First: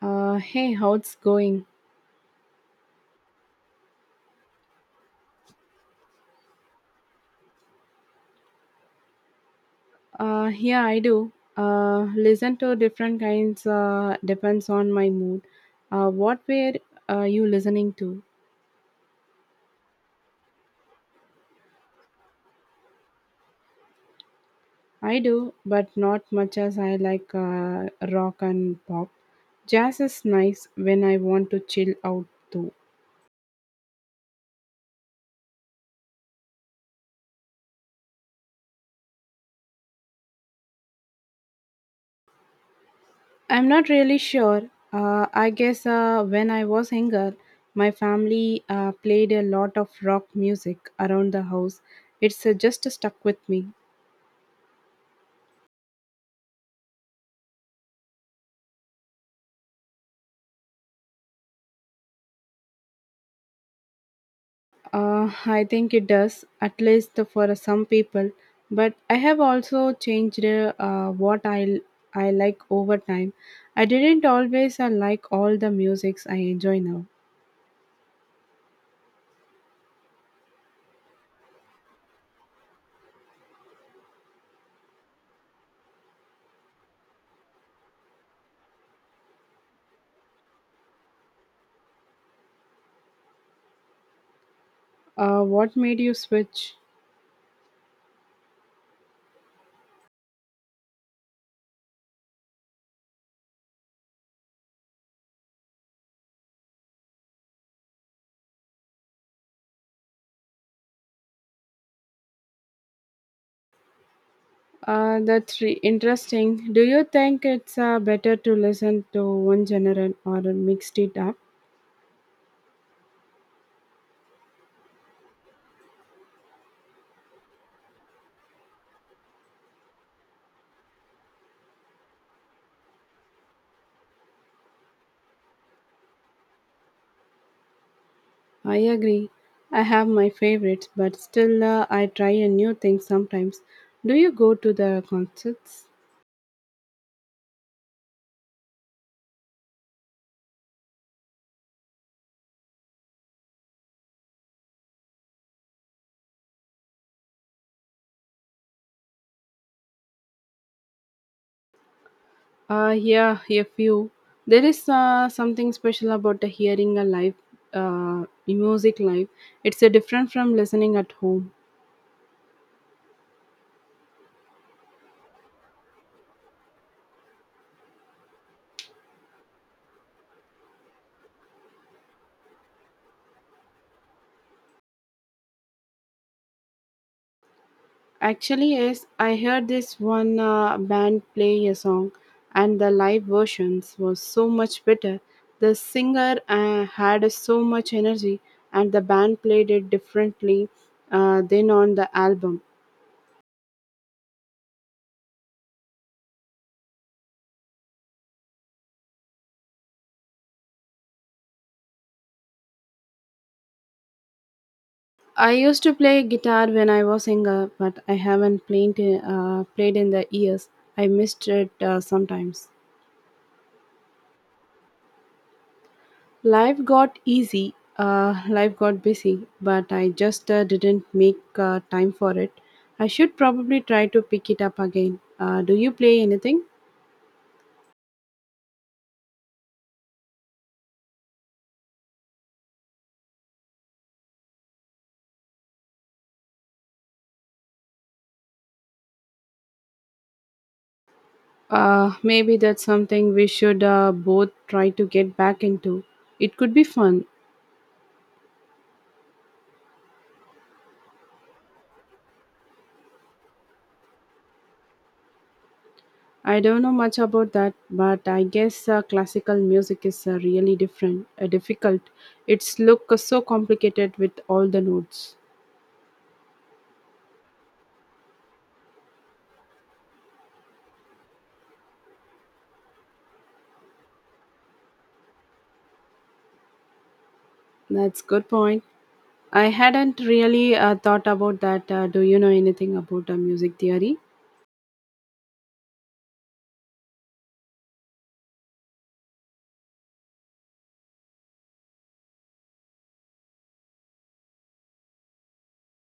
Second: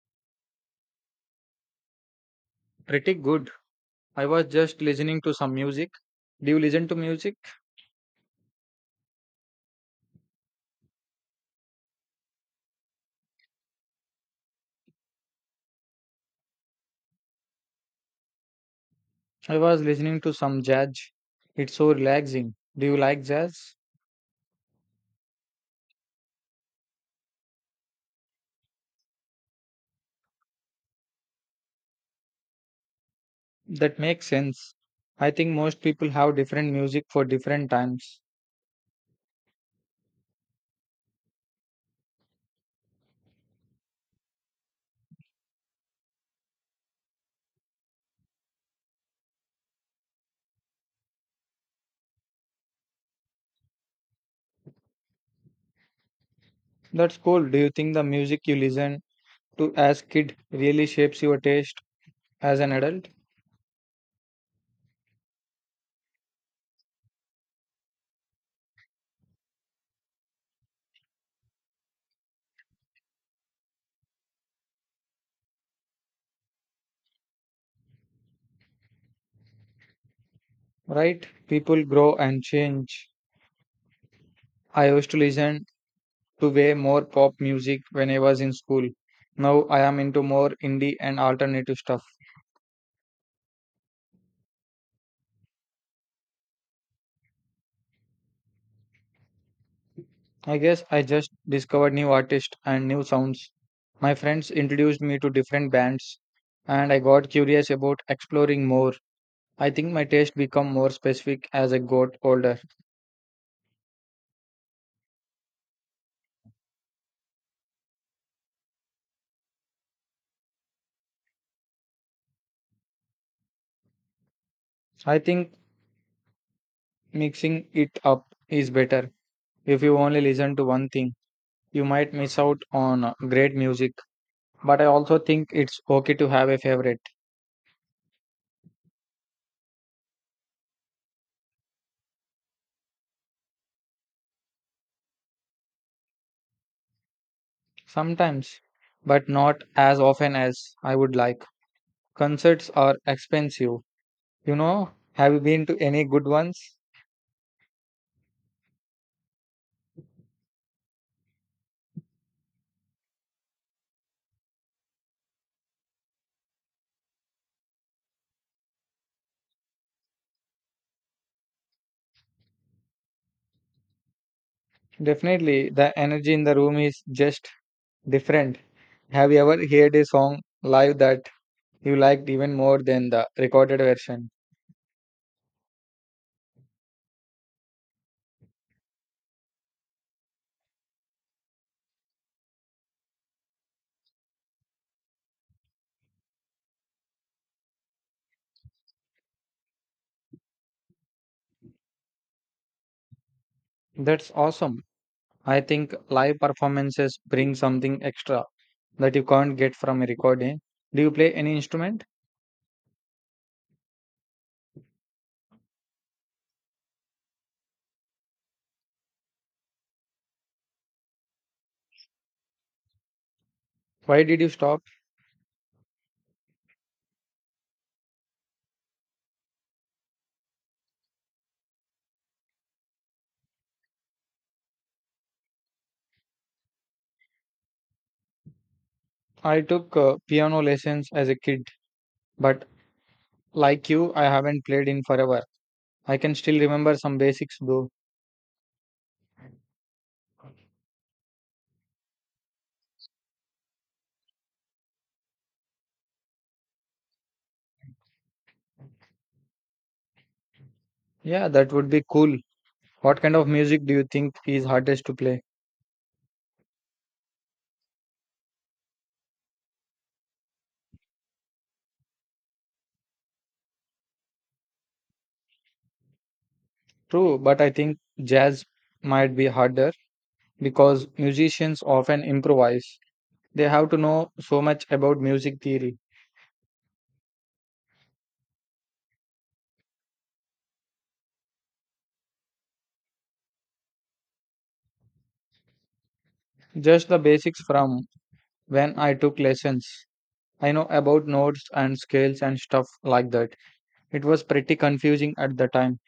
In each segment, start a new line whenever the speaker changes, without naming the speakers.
Hey, how it's going?
Pretty good. I was just listening to some music. Do you listen to music?
Yeah, I do. Listen to different kinds. Depends on my mood. What were you listening to?
I was listening to some jazz. It's so relaxing. Do you like jazz?
I do, but not much as I like rock and pop. Jazz is nice when I want to chill out too.
That makes sense. I think most people have different music for different times.
I'm not really sure. I guess when I was younger, my family played a lot of rock music around the house. It's just stuck with me.
That's cool. Do you think the music you listen to as kid really shapes your taste as an adult?
I think it does, at least for some people. But I have also changed what I like over time. I didn't always like all the musics I enjoy now.
Right? People grow and change. I used to listen to way more pop music when I was in school. Now I am into more indie and alternative stuff.
What made you switch?
I guess I just discovered new artists and new sounds. My friends introduced me to different bands and I got curious about exploring more. I think my taste become more specific as I got older.
That's interesting. Do you think it's better to listen to one genre or mixed it up?
I think mixing it up is better. If you only listen to one thing, you might miss out on great music. But I also think it's okay to have a favorite
I agree. I have my favorites, but still I try a new thing sometimes. Do you go to the concerts?
sometimes, but not as often as I would like. Concerts are expensive. You know, have you been to any good ones?
Yeah, a few. There is something special about the hearing a live music live. It's a different from listening at home.
Definitely, the energy in the room is just different. Have you ever heard a song live that you liked even more than the recorded version?
Actually, yes, I heard this one band play a song, and the live versions was so much better. The singer had so much energy, and the band played it differently than on the album.
That's awesome. I think live performances bring something extra that you can't get from a recording. Do you play any instrument?
I used to play guitar when I was younger, but I haven't played in the years. I missed it sometimes.
Why did you stop?
Life got easy. Life got busy, but I just didn't make time for it. I should probably try to pick it up again. Do you play anything?
I took piano lessons as a kid, but like you, I haven't played in forever. I can still remember some basics though.
Maybe that's something we should both try to get back into. It could be fun.
Yeah, that would be cool. What kind of music do you think is hardest to play?
I don't know much about that, but I guess classical music is really difficult. It's look so complicated with all the notes.
True, but I think jazz might be harder because musicians often improvise. They have to know so much about music theory.
That's good point. I hadn't really thought about that. Do you know anything about music theory?
Just the basics from when I took lessons. I know about notes and scales and stuff like that. It was pretty confusing at the time.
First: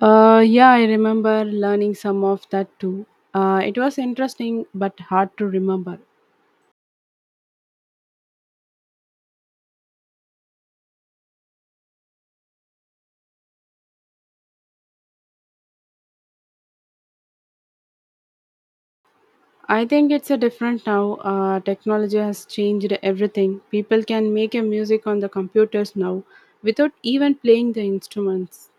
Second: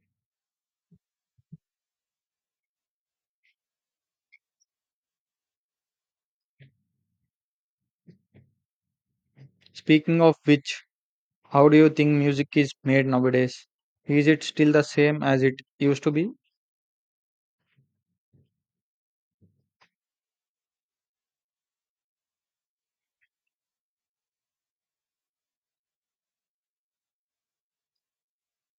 Yeah, I remember learning some of that too. It was interesting but hard to remember.
Speaking of which, how do you think music is made nowadays? Is it still the same as it used to be?
I think it's a different now. Technology has changed everything. People can make a music on the computers now without even playing the instruments.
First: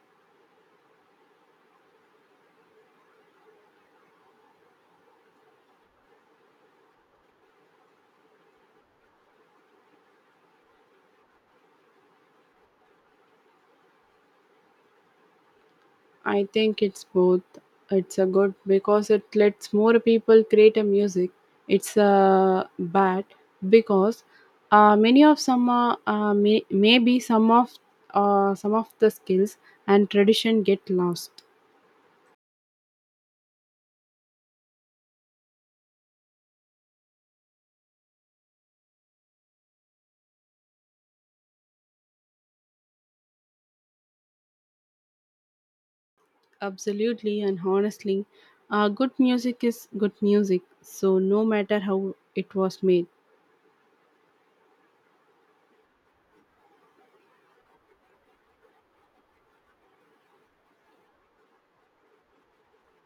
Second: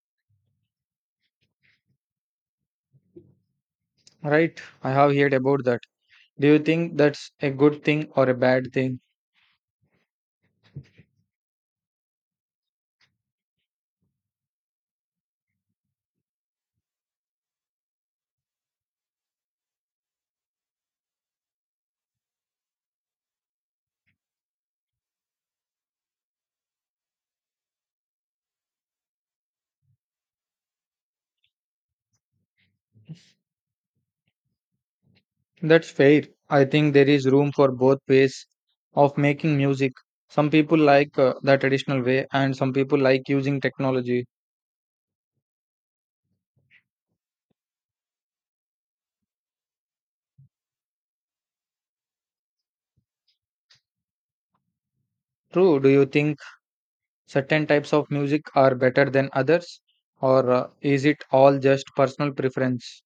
Right, I have heard about that. Do you think that's a good thing or a bad thing?
I think it's both. It's a good because it lets more people create a music. It's a bad because many of some may, maybe some of the skills and tradition get lost.
That's fair. I think there is room for both ways of making music. Some people like the traditional way and some people like using technology.
Absolutely and honestly, good music is good music, so no matter how it was made.
True, do you think certain types of music are better than others? Or is it all just personal preference?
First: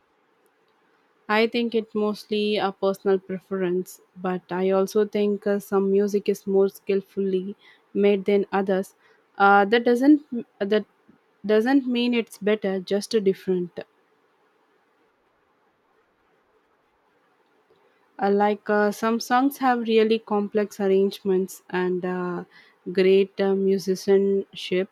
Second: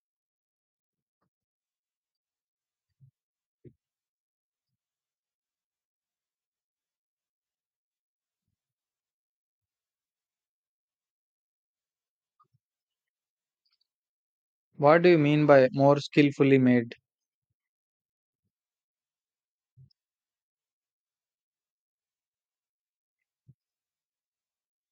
I think it mostly a personal preference, but I also think some music is more skillfully made than others. Uh, that doesn't that doesn't mean it's better, just a different.
What do you mean by more skillfully made?
Like, some songs have really complex arrangements and great musicianship.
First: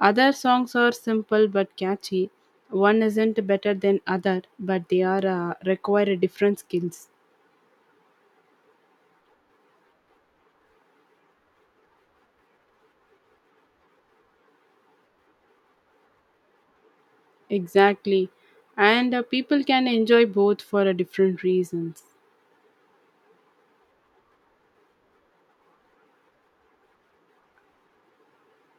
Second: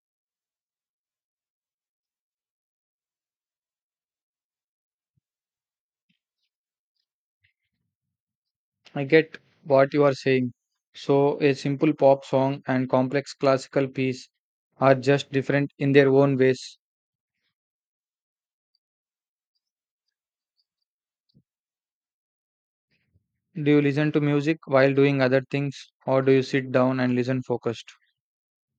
Other songs are simple but catchy. One isn't better than other, but they are require a different skills.
I get what you are saying. So, a simple pop song and complex classical piece are just different in their own ways.
Exactly, and people can enjoy both for different reasons.
Do you listen to music while doing other things or do you sit down and listen focused?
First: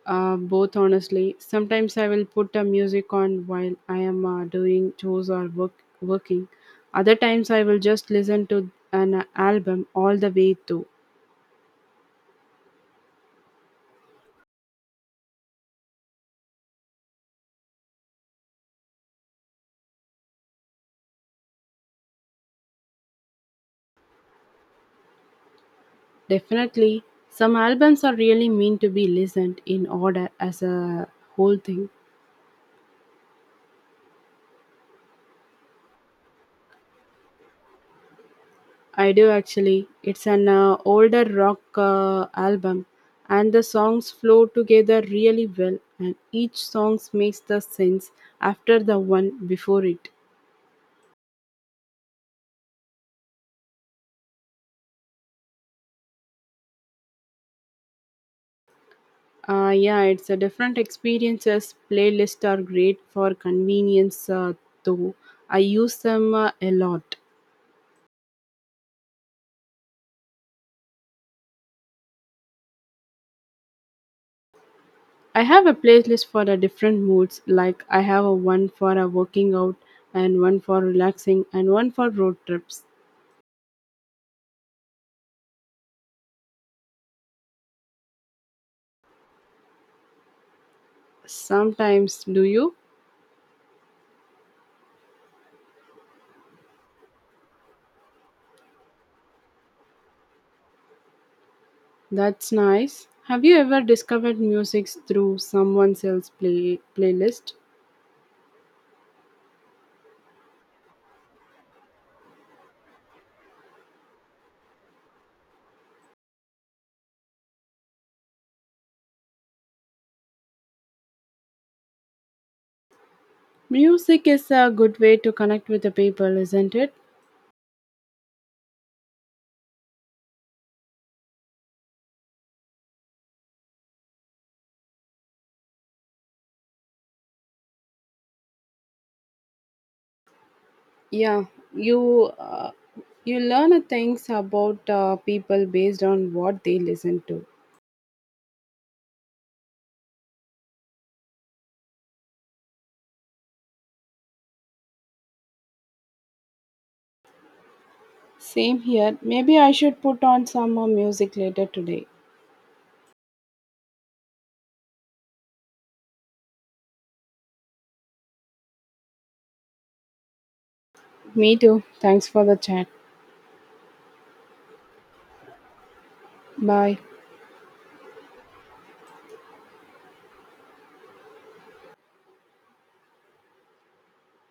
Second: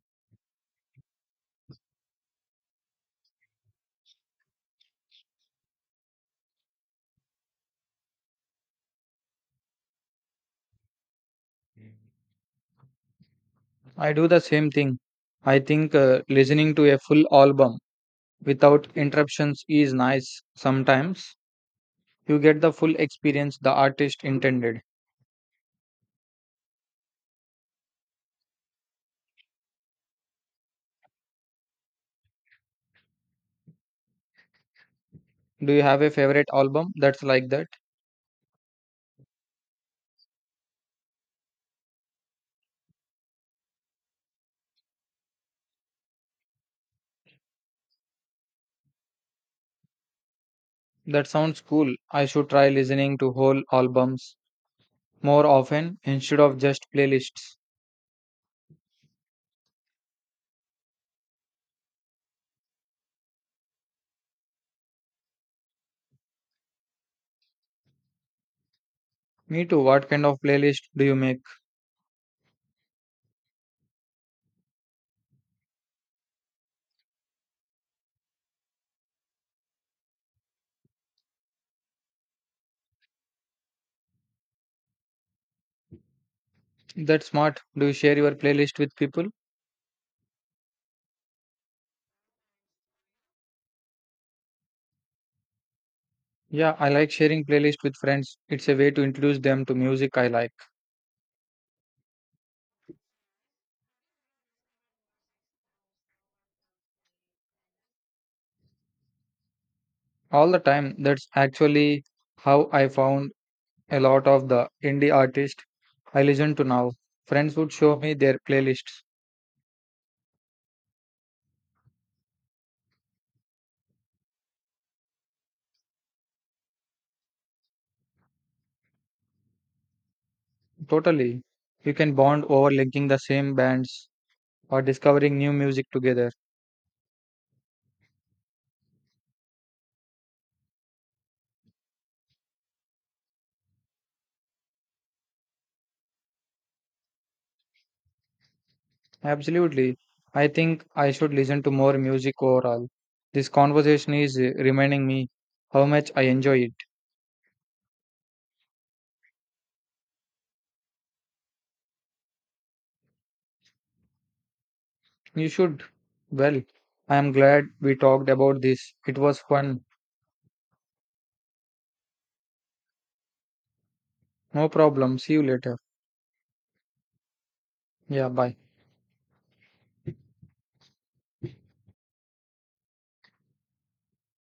Both, honestly. Sometimes I will put a music on while I am doing chores or work, working. Other times I will just listen to an album all the way through.
I do the same thing. I think listening to a full album without interruptions is nice sometimes. You get the full experience the artist intended.
Definitely, some albums are really meant to be listened in order as a whole thing.
Do you have a favorite album that's like that?
I do actually. It's an older rock album, and the songs flow together really well, and each song makes the sense after the one before it.
That sounds cool. I should try listening to whole albums more often instead of just playlists.
Yeah, it's a different experiences. Playlists are great for convenience, though. I use them a lot.
Me too. What kind of playlist do you make?
I have a playlist for the different moods. Like I have a one for a working out, and one for relaxing, and one for road trips.
That's smart. Do you share your playlist with people?
Sometimes, do you?
Yeah, I like sharing playlists with friends. It's a way to introduce them to music I like
That's nice. Have you ever discovered music through someone else's playlist?
all the time. That's actually how I found a lot of the indie artists I listen to now. Friends would show me their playlists.
Music is a good way to connect with the people, isn't it?
Totally. You can bond over linking the same bands or discovering new music together.
Yeah, you uh, you learn a things about people based on what they listen to.
Absolutely. I think I should listen to more music overall. This conversation is reminding me how much I enjoy it.
Same here. Maybe I should put on some more music later today.
You should. Well, I am glad we talked about this. It was fun.
Me too. Thanks for the chat.
No problem. See you later.
Bye.
Yeah, bye.